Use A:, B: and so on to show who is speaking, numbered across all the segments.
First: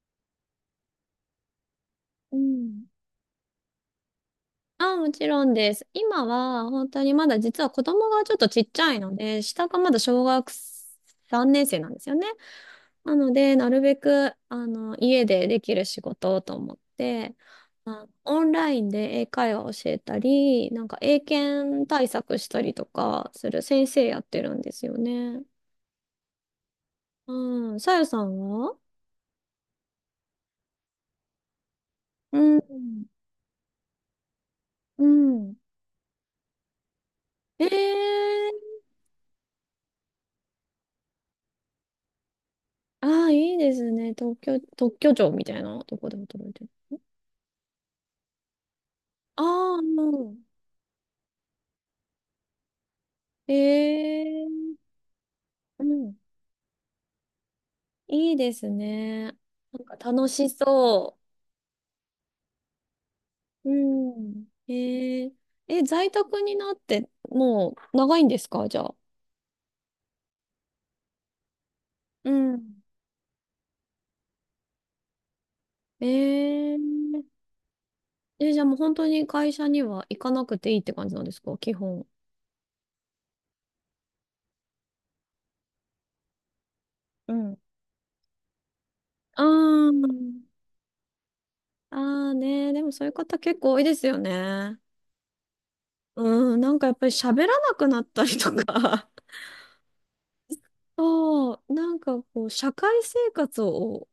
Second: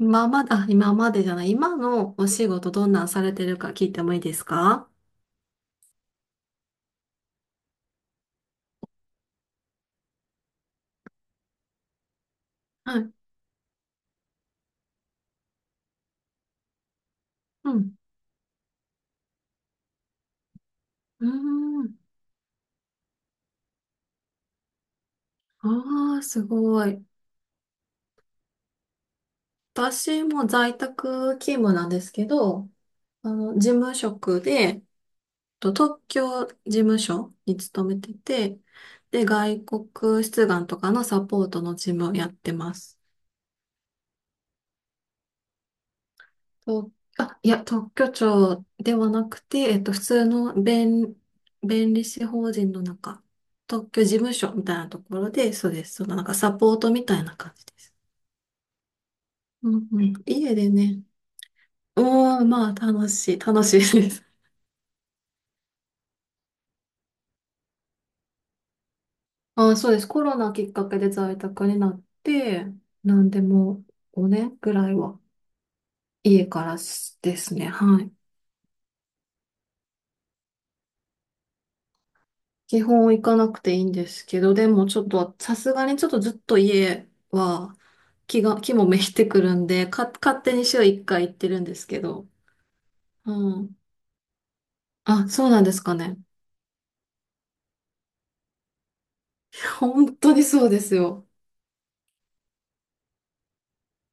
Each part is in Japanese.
A: 今まで、あ、今までじゃない、今のお
B: う
A: 仕事ど
B: ん。
A: んなんされてるか聞いてもいいですか？
B: あ、もちろんです。今は、本当にまだ実は子供がちょっとちっちゃいので、下がまだ小学3年生なんですよね。
A: はい。
B: なので、なるべく、家でできる仕事をと思って、
A: うん。
B: オンラインで英会話を教えたり、なんか英
A: うー
B: 検
A: ん。
B: 対策したりとかする先生やってるんですよね。
A: ああ、すごい。
B: うん。さゆさんは。
A: 私も在宅勤務なんですけ
B: う
A: ど、
B: ん。
A: あの、事務職で、
B: うん。
A: と特許事務所に
B: え
A: 勤めてて、
B: ー。
A: で、外国出願とかのサポートの事務をやってます。
B: ああ、いいですね。特許庁みたいなとこで働いてる。
A: と、あ、いや、特許庁ではなく
B: あ
A: て、
B: あ、う
A: 普通
B: ん。
A: の弁、弁理士法人の中、
B: え
A: 特許事務所みたいな
B: え。
A: ところで、そう
B: う
A: です。そ
B: ん。
A: のなんかサポートみたいな感じです。
B: いいですね。
A: う
B: なん
A: ん
B: か
A: うん。
B: 楽し
A: 家でね。
B: そ
A: うん、まあ、楽
B: う。う
A: しいです。
B: ん。え。ええ、在宅になって、もう長いんですかじゃあ。
A: あ、そうです。コロナきっかけで在宅になっ
B: う
A: て、
B: ん。
A: なんでも5年ねんぐらいは家から
B: え。え
A: ですね。はい。
B: え、じゃあもう本当に会社には行かなくていいって感じなんですか基本。
A: 基本行かなくていいんですけど、でもちょっと、さすがにちょっとずっと家
B: うん。
A: は気もめいてく
B: あ
A: るんで、
B: あ、
A: か、勝手に週1回行ってるんですけど。
B: あ。あね。でもそういう方結
A: う
B: 構
A: ん。
B: 多いですよね。
A: あ、そうなんですかね。
B: うん、なんかやっぱり喋らなくなったりとか、
A: 本当にそうです よ。
B: そう、なんかこう、社会生活を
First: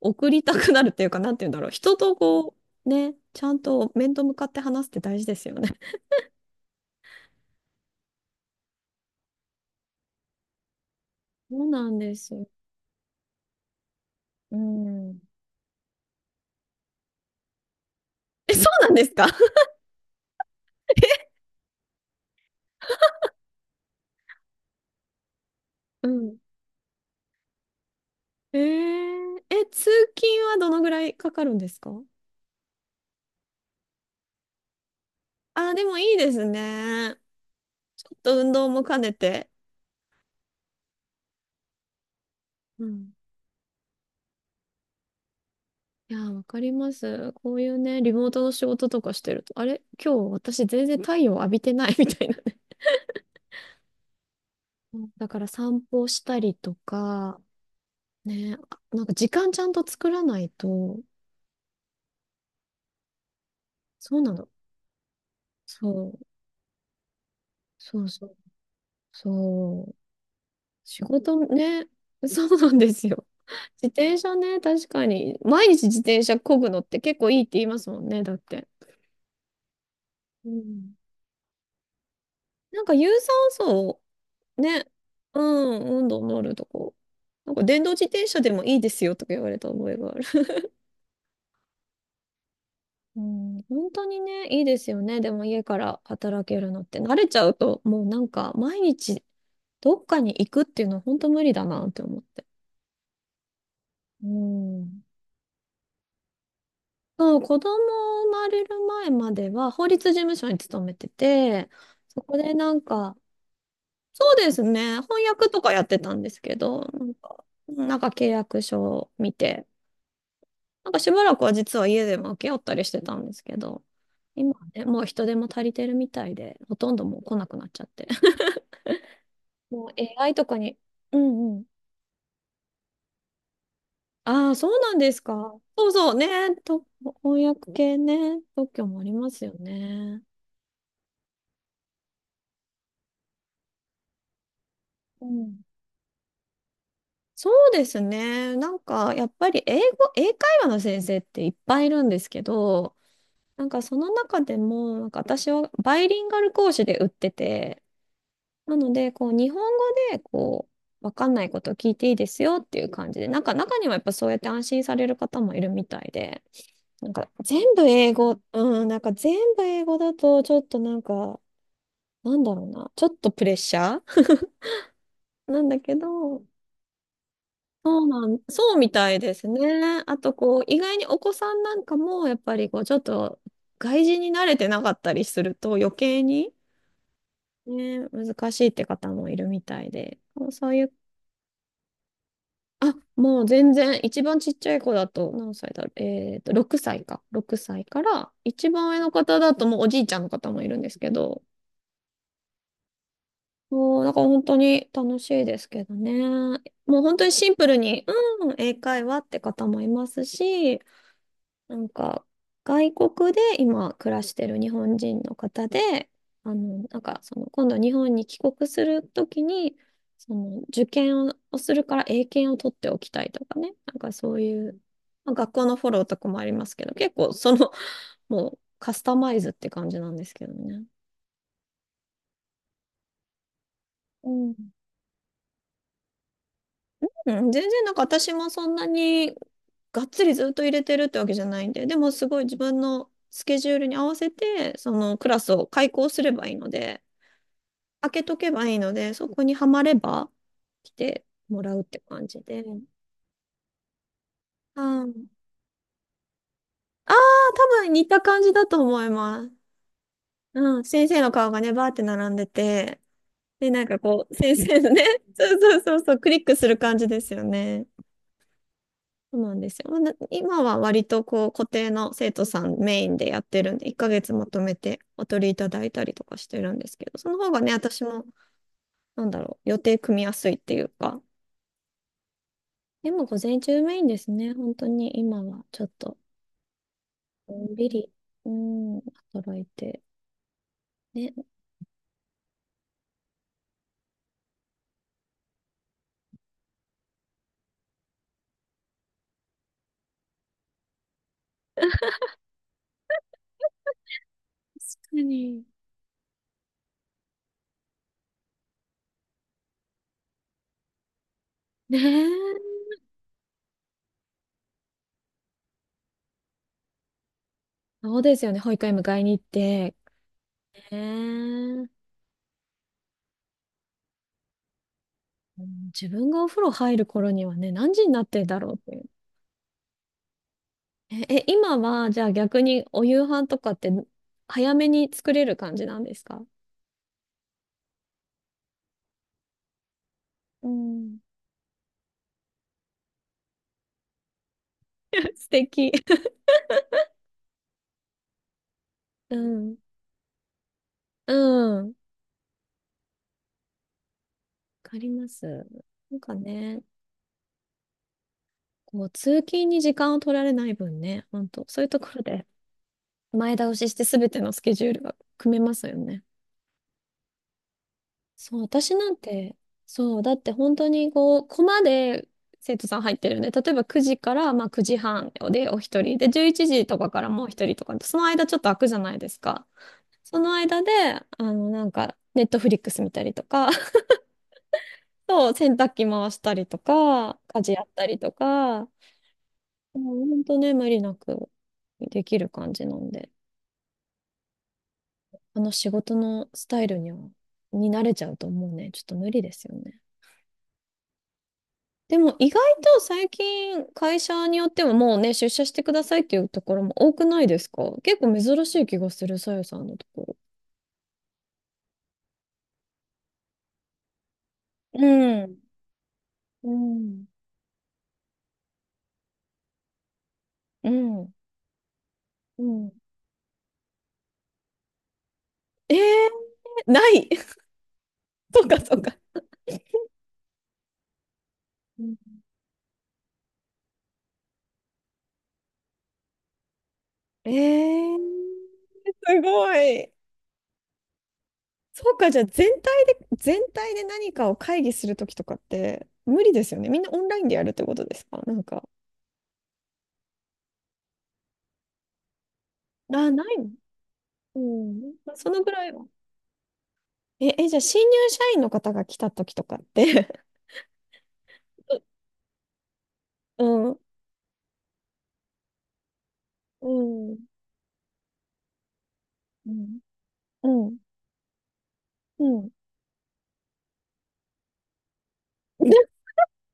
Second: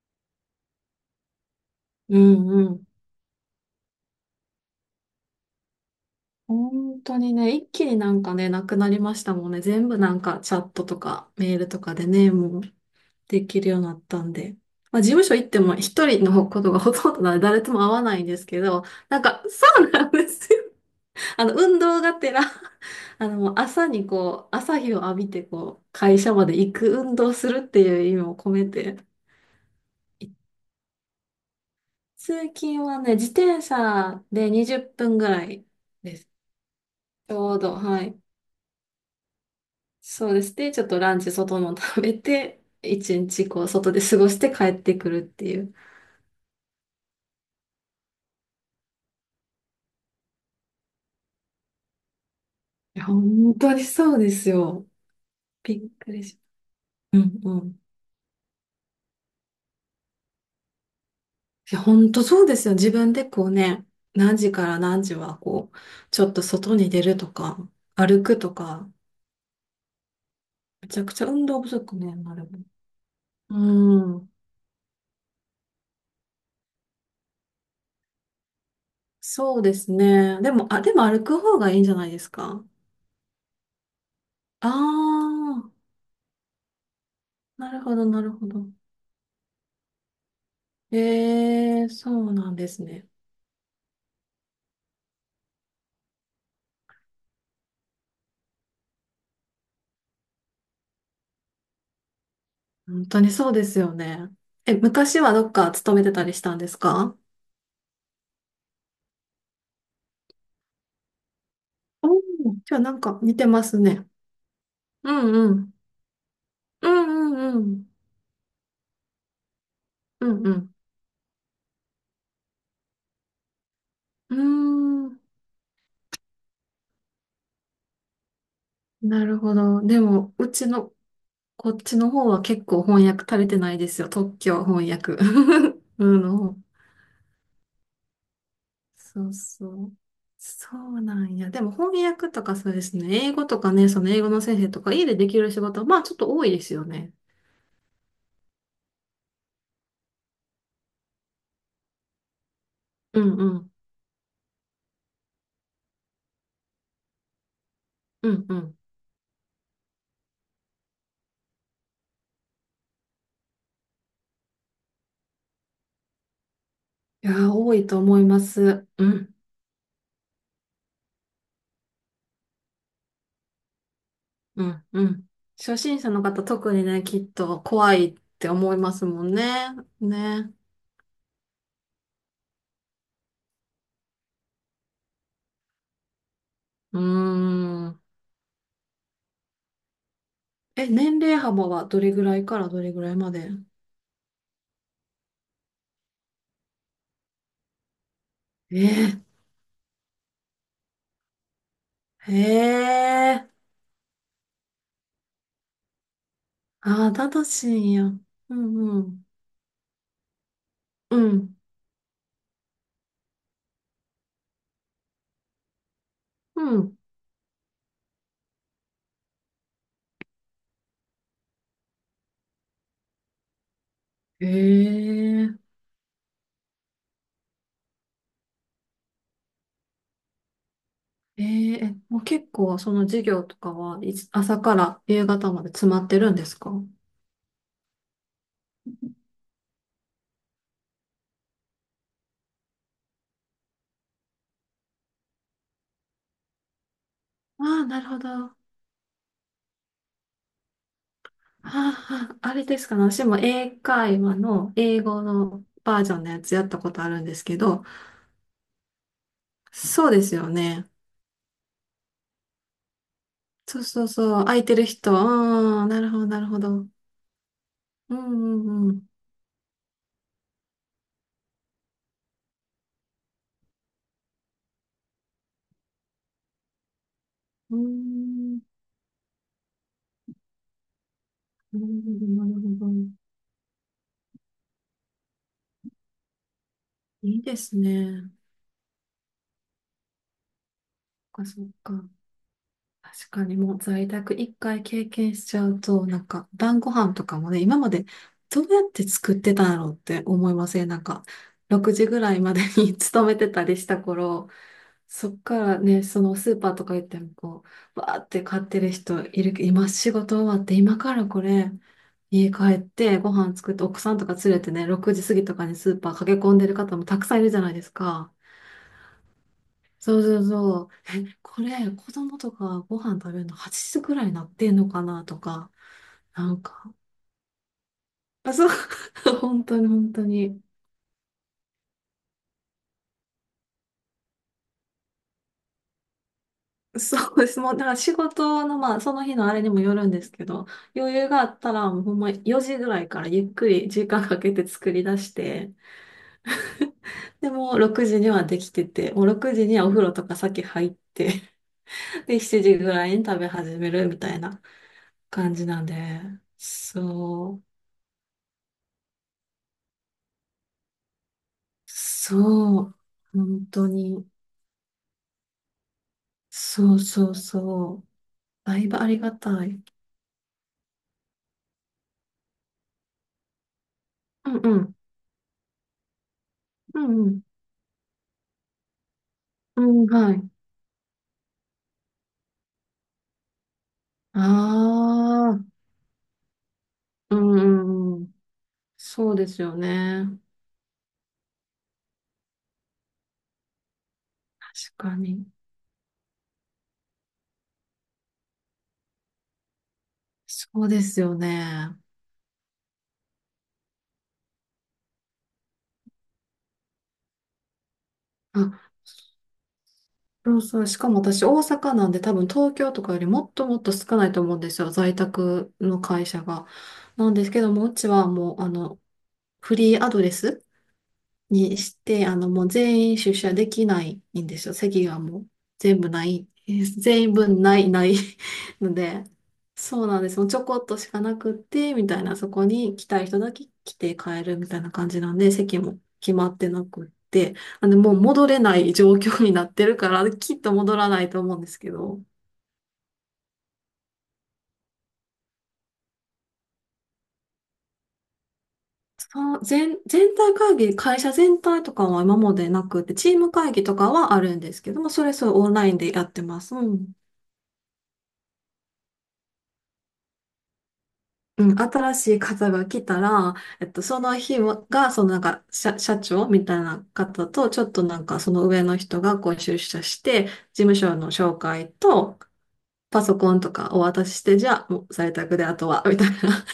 B: 送りたくなるっていうか、なんて言うんだろう、人と
A: うん
B: こ
A: うん。
B: う、ね、ちゃんと面と向かって話すって大事ですよね。
A: 本当にね、一気になんかね、なくなりましたもんね。全部なんかチャットとかメー
B: そ
A: ル
B: う
A: と
B: な
A: か
B: ん
A: で
B: で
A: ね、
B: すよ。
A: もうできるようになったん
B: う
A: で。まあ事
B: ん。
A: 務所行っても一人のことがほとんどなので誰とも会わないんです
B: え、
A: け
B: そう
A: ど、
B: なんです
A: なん
B: か。
A: か、そうなんですよ。 あの、運動がてら、 あの、もう朝にこう、朝日を浴びてこう、
B: う
A: 会社
B: ん。
A: まで行く運動するっていう意味を込
B: え
A: めて、
B: ー、通勤はどのぐらいかかるんですか。
A: 通勤はね、自転車で20分ぐらい
B: あー、でもいい
A: です。
B: ですね。
A: ちょうど、
B: ち
A: は
B: ょっ
A: い。
B: と運動も兼ねて。
A: そうです。で、ちょっとランチ外の食べて、
B: うん。
A: 一日こう、外で過ごして帰ってくるっていう。
B: いやー、わかります。こういうね、リモートの仕事とかしてると、あれ今日私全然太陽浴びてない みたいなね。
A: いや、本当にそうですよ。
B: うんだから散
A: びっ
B: 歩
A: く
B: し
A: り
B: た
A: し、
B: りと
A: う
B: か、
A: んうん。
B: ね、なんか時間ちゃんと作らないと、
A: いや、本当そうですよ。自分でこうね、
B: そうな
A: 何
B: の。
A: 時から何時はこう、
B: そう、
A: ちょっと外に出るとか、
B: そう
A: 歩
B: そう、
A: くとか、
B: そう。
A: めち
B: 仕
A: ゃくちゃ
B: 事
A: 運動不
B: ね、
A: 足ね、なる
B: そ
A: も
B: うなんですよ。自
A: ん。う
B: 転
A: ん。
B: 車ね、確かに。毎日自転車漕ぐのって結構いいって言いますもんね、だって。
A: そうですね。
B: う
A: でも、あ、で
B: ん。
A: も歩く方がいいんじゃないですか？
B: なんか有酸素を
A: あ
B: ね、う
A: あー、
B: ん、温度のあるとこ。なんか電動自
A: な
B: 転
A: る
B: 車
A: ほ
B: でも
A: ど。
B: いいですよとか言われた覚えがある。
A: ええ、そうなんですね。
B: うん、本当にね、いいですよね。でも家から働けるのって。慣れちゃうと、もうなんか毎日どっかに行くっていうのは本当無理だなって思って。
A: 本当にそうですよ
B: う
A: ね。え、
B: ん。
A: 昔はどっか勤めてたりしたんですか？
B: そう、子供生まれる前までは法律事務所に勤めてて、
A: おー、
B: そこでな
A: じゃあ
B: ん
A: なん
B: か、
A: か似てますね。
B: そうですね、
A: う
B: 翻訳
A: んう
B: とか
A: ん。
B: やってたんですけど、
A: うんうんうん。
B: なんか契約書を見て、
A: うんうん。
B: なんかしばらくは実は家でもけ合ったりしてたんですけど、
A: うー
B: 今はね、もう
A: ん、
B: 人手も足りてるみたいで、ほとんどもう来なくなっちゃって。
A: なるほど。
B: もう
A: でも、
B: AI と
A: う
B: か
A: ち
B: に、
A: の、
B: うんうん。
A: こっちの方は結構翻訳足れてないですよ。特
B: ああ、
A: 許
B: そう
A: 翻
B: なんで
A: 訳。
B: すか。そうそう
A: う
B: ね。
A: ん。
B: と、翻訳系ね。特許もあり
A: そ
B: ま
A: う
B: すよ
A: そう。
B: ね。
A: そうなんや。でも翻訳とかそうですね。英語とかね、その英語の先生とか家で
B: う
A: できる仕
B: ん。
A: 事は、まあちょっと多いですよね。
B: そうですね。やっぱり英会話の先生っていっぱいいるんですけど、
A: うんう
B: なん
A: ん。
B: かその中でも、なんか私はバイリンガル講師で売ってて、
A: うんう
B: な
A: ん。
B: ので、日本語で、わかんないことを聞いていいですよっていう感じで、なんか中にはやっぱそうやって安心される方もいるみたいで、なん
A: い
B: か
A: やー、
B: 全
A: 多
B: 部
A: いと
B: 英
A: 思い
B: 語、
A: ま
B: う
A: す。
B: ん、なん
A: う
B: か
A: ん。
B: 全部英語だとちょっとなんか、なんだろうな、ちょっとプレッシャー
A: うんうん。
B: なん
A: 初
B: だけ
A: 心者の方
B: ど、
A: 特にね、きっと怖
B: そ
A: い
B: う
A: っ
B: なん、
A: て
B: そ
A: 思い
B: うみ
A: ます
B: たい
A: もん
B: です
A: ね。
B: ね。あと、
A: ね。
B: こう、意外にお子さんなんかも、やっぱりこう、ちょっと外人に慣れてなかったりすると余計に、
A: うー
B: ね、
A: ん。
B: 難しいって方もいるみたいで、そうい
A: え、
B: う。
A: 年齢幅はどれぐらいからどれ
B: あ、
A: ぐらいま
B: もう
A: で？
B: 全然、一番ちっちゃい子だと、何歳だろう。えっと、6歳か。6歳から、一番上の
A: え
B: 方だともうおじいちゃんの方もいるんですけど、
A: ー、へえ、
B: もう、なんから本当に楽しいですけどね。もう
A: ああ、
B: 本当
A: だ
B: に
A: だ
B: シンプ
A: し
B: ル
A: んや。
B: に、
A: う
B: うん、英
A: んう
B: 会話
A: ん。
B: って方もいますし、
A: うん、
B: なんか、外国で今暮らしてる日本人の方で、
A: うん。
B: 今度日本に帰国するときに、受験をするから英検を取っておきたいとかね、なんかそう
A: へ
B: いう、まあ、学校
A: え、
B: のフォローとかもありますけど、結構その、もうカスタマイズって感じなんですけどね。
A: えー、え、もう結構その授業とかはいつ
B: うん、
A: 朝から夕方まで詰まってるんですか？あ
B: うん全然なんか私もそんなにがっつりずっと入れてるってわけじゃないんで、でもすごい自分のスケジュールに合わせて、そのクラスを開講すればいいので、
A: あ、なる
B: 開
A: ほ
B: け
A: ど。
B: とけ
A: あ
B: ばいいので、そこにはまれば来てもらうって感
A: あ、
B: じ
A: あ
B: で。
A: れですかね。私も英会話の英
B: う
A: 語
B: ん。
A: のバージョンのやつやったことあ
B: ああ、
A: るんですけ
B: 多
A: ど、
B: 分似た感じだと思います。
A: そうですよ
B: うん。
A: ね。
B: 先生の顔がね、バーって並んでて、で、
A: そう
B: なんか
A: そう
B: こう、
A: そう。
B: 先
A: 空いて
B: 生
A: る
B: のね、
A: 人。
B: そうそう
A: うん、
B: そうそう、ク
A: な
B: リッ
A: る
B: ク
A: ほ
B: する
A: ど。
B: 感じですよね。
A: うんうんうん。
B: そうなんですよ。まあ今は割とこう、固定の生徒さんメインでやってるんで、1ヶ月まとめてお取りいただいたりとかしてるんですけど、その方がね、
A: うー
B: 私も、
A: ん、
B: なんだろう、予定組みやすいっていうか、
A: なるほど。
B: でも午前中メインですね。本当に今はちょっと、
A: いいで
B: のん
A: す
B: びり、
A: ね。
B: うん、働いて。ね、確
A: そっか。確かにもう在宅一回経験しちゃうと、なんか晩ご飯とかもね、今までどうやって作ってたんだろうって思いません、なんか、6時ぐらいまでに 勤めてたりした頃、
B: か
A: そっか
B: に。
A: らね、そのスーパーとか行ってもこう、わーって買ってる人いるけど、今仕事終わって、今からこれ、
B: ね
A: 家帰っ
B: え。
A: てご飯作って奥さんとか連れてね、6時過ぎとかにスーパー駆け込んでる方もたくさんいるじゃないです
B: そう
A: か。
B: ですよね。保育園迎えに行って。
A: そうそうそう。え、こ
B: ねえ。
A: れ、子供とかご飯食べるの8時くらいになってんのかなと
B: う
A: か、
B: ん。自分がお
A: なん
B: 風呂
A: か、
B: 入る頃にはね、何時になってん
A: あ、
B: だ
A: そう、
B: ろうっていう。
A: 本当に。
B: え、え、今は、じゃあ逆にお夕飯とかって早めに作れる感じなんですか。
A: そうです。もう、だから仕事の、まあ、その日のあれにもよるんですけど、
B: う
A: 余
B: ん。
A: 裕があったら、もうほんま4時ぐらいからゆっくり時間かけて作り出し
B: 素
A: て、
B: 敵。
A: で、もう6時にはできてて、もう
B: う
A: 6時に
B: ん。
A: はお風呂とか先入って、
B: うん。わ
A: で、7時ぐらいに食べ始めるみたいな
B: かりま
A: 感
B: す。
A: じなんで、
B: なんかね、
A: そう、
B: こう、通勤に時間を取られない分ね、本当そういうところで
A: そう、
B: 前
A: 本
B: 倒
A: 当
B: しして
A: に、
B: 全てのスケジュールが組めますよね。
A: そうそうそう、
B: そう、
A: だい
B: 私
A: ぶあ
B: なん
A: りが
B: て、
A: たい。
B: そう、だって本当にこう、コマで生徒さん入ってるんで、例えば9時か
A: う
B: ら、
A: ん
B: まあ、
A: うん、
B: 9時半でお一人、で、11時と
A: う
B: かか
A: ん
B: ら
A: うん、
B: もう一人とか、その間ちょっと空くじゃないですか。
A: うん、は
B: そ
A: い。
B: の間で、ネットフリックス見たりとか、
A: あ
B: そう、
A: あ、
B: 洗濯機回したりと
A: う
B: か、
A: ん
B: 家事やった
A: うん
B: り
A: う
B: と
A: ん。
B: か、
A: そうですよ
B: も
A: ね。
B: う本当ね、無理なくできる感じなんで。
A: 確かに。
B: あの仕事のスタイルに慣れちゃうともうね、ちょっと無理ですよね。
A: そうですよね。
B: でも意外と最近会社によってはもうね、出社してくださいっていうところも多くないですか。結構珍しい気
A: あ、
B: がする、さよさんのとこ
A: そうそう。しかも私、大阪なんで多分東京とかよりもっともっと少ないと思うんですよ。
B: ろ。
A: 在
B: うん。
A: 宅の会社が。
B: うん。
A: なんですけども、うちはもう、あの、フリーアドレス
B: うん。
A: にして、あの、
B: う
A: もう
B: ん。
A: 全員出社できないんですよ。席がもう
B: え
A: 全部ない。
B: ー、な
A: 全
B: い。
A: 員分ない、ない。
B: そうか、
A: の
B: そうか。
A: で、そうなんです。もうちょこっとしかなくって、
B: う
A: み
B: ん。
A: たいな、そこに来たい人だけ来て帰るみたいな感じなんで、席も決まってなくっ
B: え
A: て、あも
B: ー、
A: う戻れない状
B: す
A: 況になっ
B: ご
A: てるか
B: い。
A: ら、きっと戻らないと思うんですけ
B: そう
A: ど、
B: か、じゃあ全体で、全体で何かを会議するときとかって無理ですよね。みんなオンラインでやるってことですかなんか。
A: 全体会議、会社全体とかは今までなくて、
B: あ、
A: チー
B: な
A: ム会
B: い。
A: 議とかはある
B: う
A: んですけども、
B: ん。
A: そ
B: ま
A: れ
B: あ、そ
A: そう
B: の
A: オ
B: ぐ
A: ンラ
B: ら
A: イ
B: い
A: ン
B: は。
A: でやってます。うん
B: え、え、じゃあ、新入社員の方が来た時とかって。
A: うん、新しい方が来たら、
B: うん、
A: その日もが、そのなんか、社、社長みたい
B: う
A: な
B: ん。
A: 方と、ちょっとなんか、その上の人がこう
B: う
A: 出
B: ん。
A: 社して、事
B: う
A: 務
B: ん、
A: 所の紹介と、
B: うん。
A: パソコンとかお渡しして、じゃあ、もう在宅であと
B: な
A: は、みたいな、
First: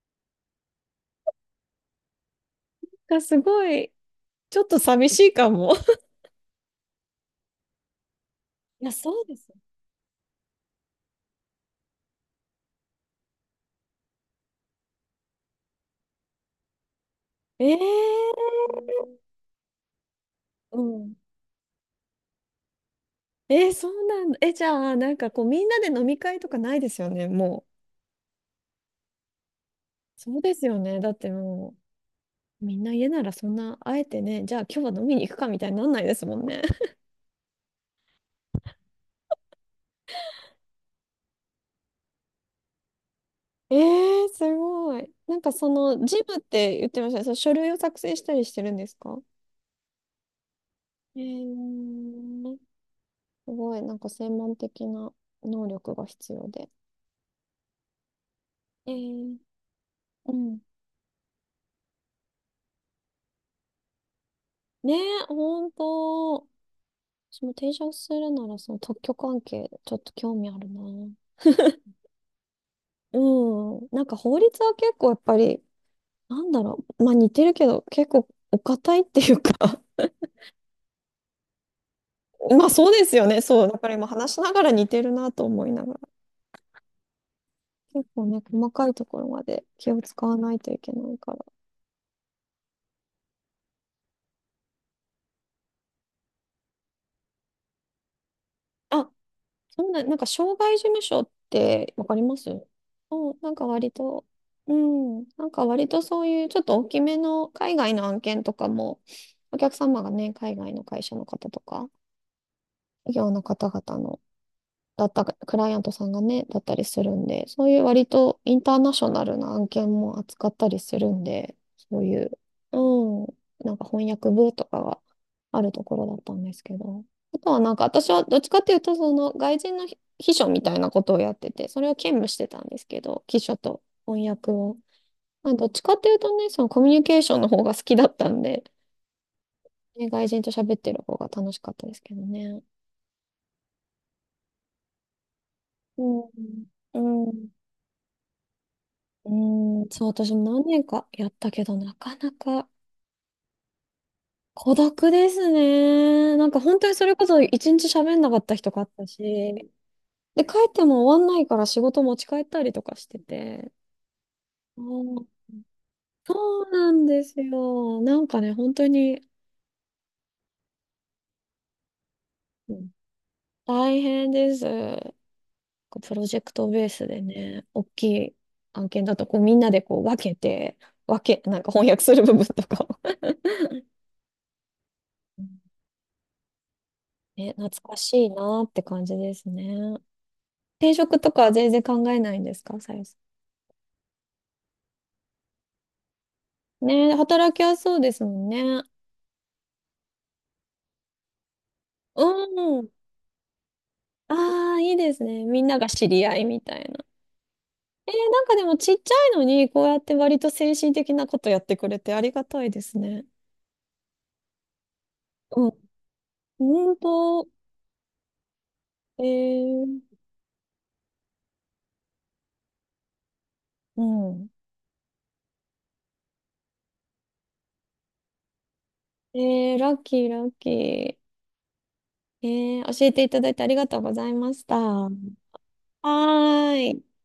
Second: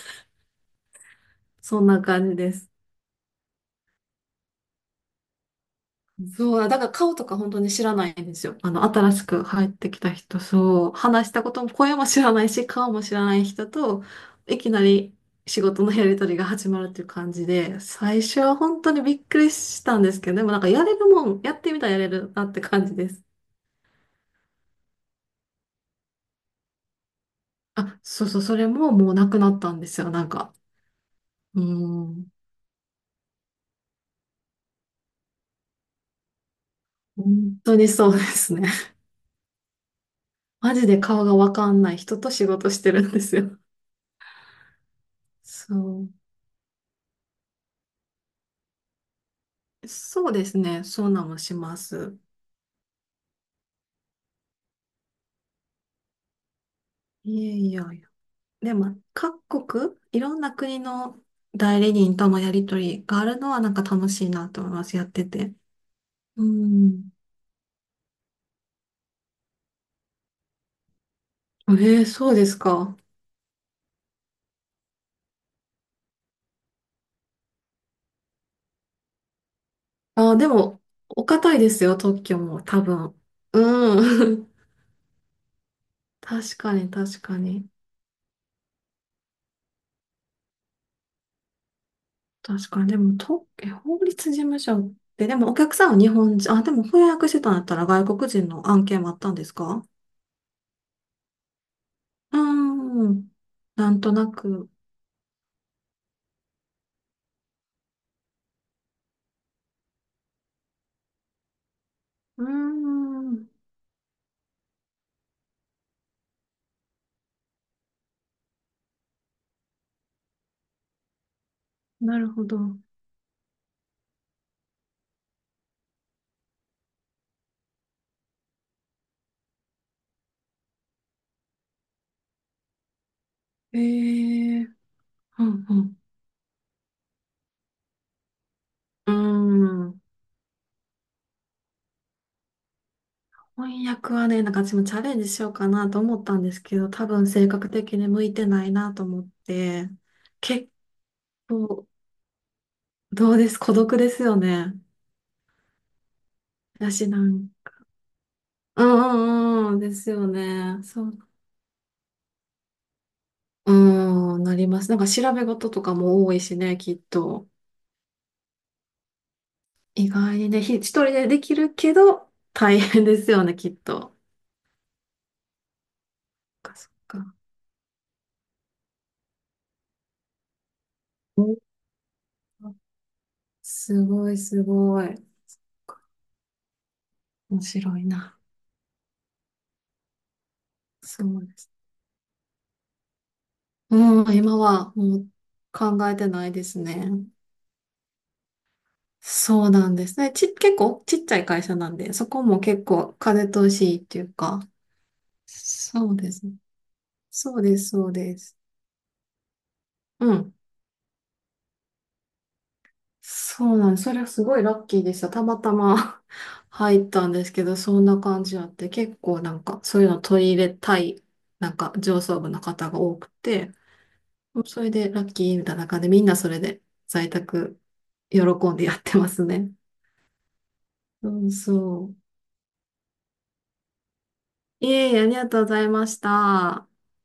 A: そんな感じです。
B: んかすごい、ちょっと寂しいかも。
A: そう、だから顔とか本当に知らないんですよ。あの、
B: いや、
A: 新
B: そ
A: し
B: うで
A: く
B: すよ。
A: 入ってきた人、そう、話したことも、声も知らないし、顔も知らない人と、いきなり仕事のやりとりが始まるっていう感じ
B: え
A: で、最初
B: ー、
A: は本当にびっくりしたんですけど、でもなんか
B: う
A: やれる
B: ん。
A: もん、やってみたらやれるなって感じです。
B: えー、そうなんだ。え、じゃあ、なんかこう、みんなで飲み会とかないですよね、もう。
A: あ、そうそう、それももうなくなったんですよ、なん
B: そう
A: か。
B: ですよね。だって
A: う
B: もう。う。
A: ん、
B: みんな家ならそんな、あえてね、じゃあ今日は飲みに行くかみたいになんないですもんね。
A: 本当にそうですね。マジで顔がわかんない人と仕事してるんですよ。
B: ええすごい。なんかそ
A: そ
B: の、
A: う。
B: ジムって言ってましたね。その書類を作成したりしてるんですか。
A: そうですね、そう
B: え
A: なんもします。
B: ー、すごい、なんか専門的な能力が必要で。
A: いやいやいや。で
B: え
A: も、
B: ー、
A: 各国、い
B: う
A: ろんな
B: ん。
A: 国の代理人とのやりとりがあるのはなんか楽しいなと思いま
B: ね
A: す、やっ
B: え、
A: てて。
B: ほん
A: う
B: と。
A: ん。
B: 私も転職するなら、その特許関係、ちょっと興味あるな。
A: えー、そうですか。
B: うん。なんか法律は結構やっぱり、なんだろう。まあ似てるけど、結構お堅いっていうか
A: あ、でも、お堅いですよ、特許も、
B: まあ
A: 多
B: そうで
A: 分。
B: すよね。そう。だから今
A: う
B: 話しな
A: ん。
B: がら似てるなと思いながら。
A: 確かに。
B: 結構ね、細かいところまで気を使わないといけないから。
A: 確かに。でも、特え法律事務所って、でもお客さんは日本人、あ、でも翻訳してたんだったら外国人の案件も
B: あ、
A: あったんですか？
B: なんか、障害事務所ってわかりま
A: う
B: す。
A: ーん。
B: うん、なんか
A: な
B: 割
A: んと
B: と、
A: なく。
B: うん、なんか割とそういうちょっと大きめの海外の案件とかも、お客様がね、海外の会社の方とか、
A: うー
B: 企業の
A: ん。
B: 方々のだったか、クライアントさんがね、だったりするんで、そういう割とインターナショナルな案件も扱ったりするんで、そうい
A: なる
B: う、
A: ほど。
B: うん、なんか翻訳部とかがあるところだったんですけど、あとはなんか私はどっちかっていうと、その外人の秘書みたいなことをやってて、それを兼務してたんですけど、秘書
A: え
B: と翻訳
A: え、
B: を。
A: う
B: まあ、どっちか
A: ん
B: っていうとね、そのコミュニケーションの方が好きだったんで、
A: うん。うーん。
B: ね、外人と喋ってる方が楽しかったですけどね。
A: 翻訳はね、なんか私もチャレンジしようかなと
B: う
A: 思ったんです
B: ん。
A: けど、多分
B: う
A: 性
B: ん。
A: 格的に向いてないなと思っ
B: うーん、
A: て、
B: そう、私も何
A: 結
B: 年かやったけど、
A: 構、
B: なかなか
A: どうです、孤独ですよね。
B: 孤独ですね。なんか本当
A: だ
B: にそ
A: し
B: れ
A: な
B: こそ
A: ん、
B: 一日喋んなかった日とかあったし、
A: うん、ですよ
B: で、帰っ
A: ね。
B: て
A: そ
B: も終
A: う。
B: わんないから仕事持ち帰ったりとかしてて。
A: うん、なります。なん
B: う
A: か
B: ん。
A: 調べ事とかも多いし
B: そう
A: ね、
B: な
A: きっ
B: んです
A: と。
B: よ。なんかね、本当に。
A: 意外にね、ひ一人でできるけど、
B: う
A: 大
B: ん。
A: 変ですよね、きっ
B: 大
A: と。
B: 変です。こうプロジェクトベー
A: そっ
B: スで
A: か。
B: ね、大きい案件だとこうみんなでこう分けて、なんか翻訳する部分と
A: お、
B: かを。
A: すごい。
B: うん。ね、
A: 面
B: 懐か
A: 白い
B: しい
A: な。
B: なって感じですね。転職
A: そ
B: とか
A: う
B: は
A: で
B: 全
A: す。
B: 然考えないんですか、さゆさ
A: うん、今はもう考えてないです
B: ん。
A: ね。
B: ねえ、働きやすそうですもんね。
A: そうなんですね。ち、結構ちっちゃい会社なんで、
B: う
A: そこも結
B: ん。
A: 構風通しいいっていうか、
B: ああ、いいですね。みんなが知
A: そう
B: り
A: で
B: 合い
A: すね。
B: みたいな。
A: そ
B: え
A: う
B: ー、
A: で
B: なんか
A: す。
B: でもちっちゃいのに、こうやって
A: う
B: 割と
A: ん。
B: 精神的なことやってくれてありがたいですね。
A: そうなんです。それはすごいラッキーでした。たま
B: う
A: た
B: ん。
A: ま
B: 本
A: 入ったんで
B: 当、
A: すけど、そんな感じあって、結
B: え
A: 構なんかそういう
B: ー、
A: の取り入れたい、なんか上層部の方が多くて、
B: うん。
A: それでラッキーみたいな感じで、みんなそれで在宅喜んでやってますね。
B: えー、ラッキ
A: そうそう。
B: ー。えー、教えていただいてありがとうございました。
A: いえ
B: は
A: いえ、ありがとうございまし
B: ー
A: た。
B: い。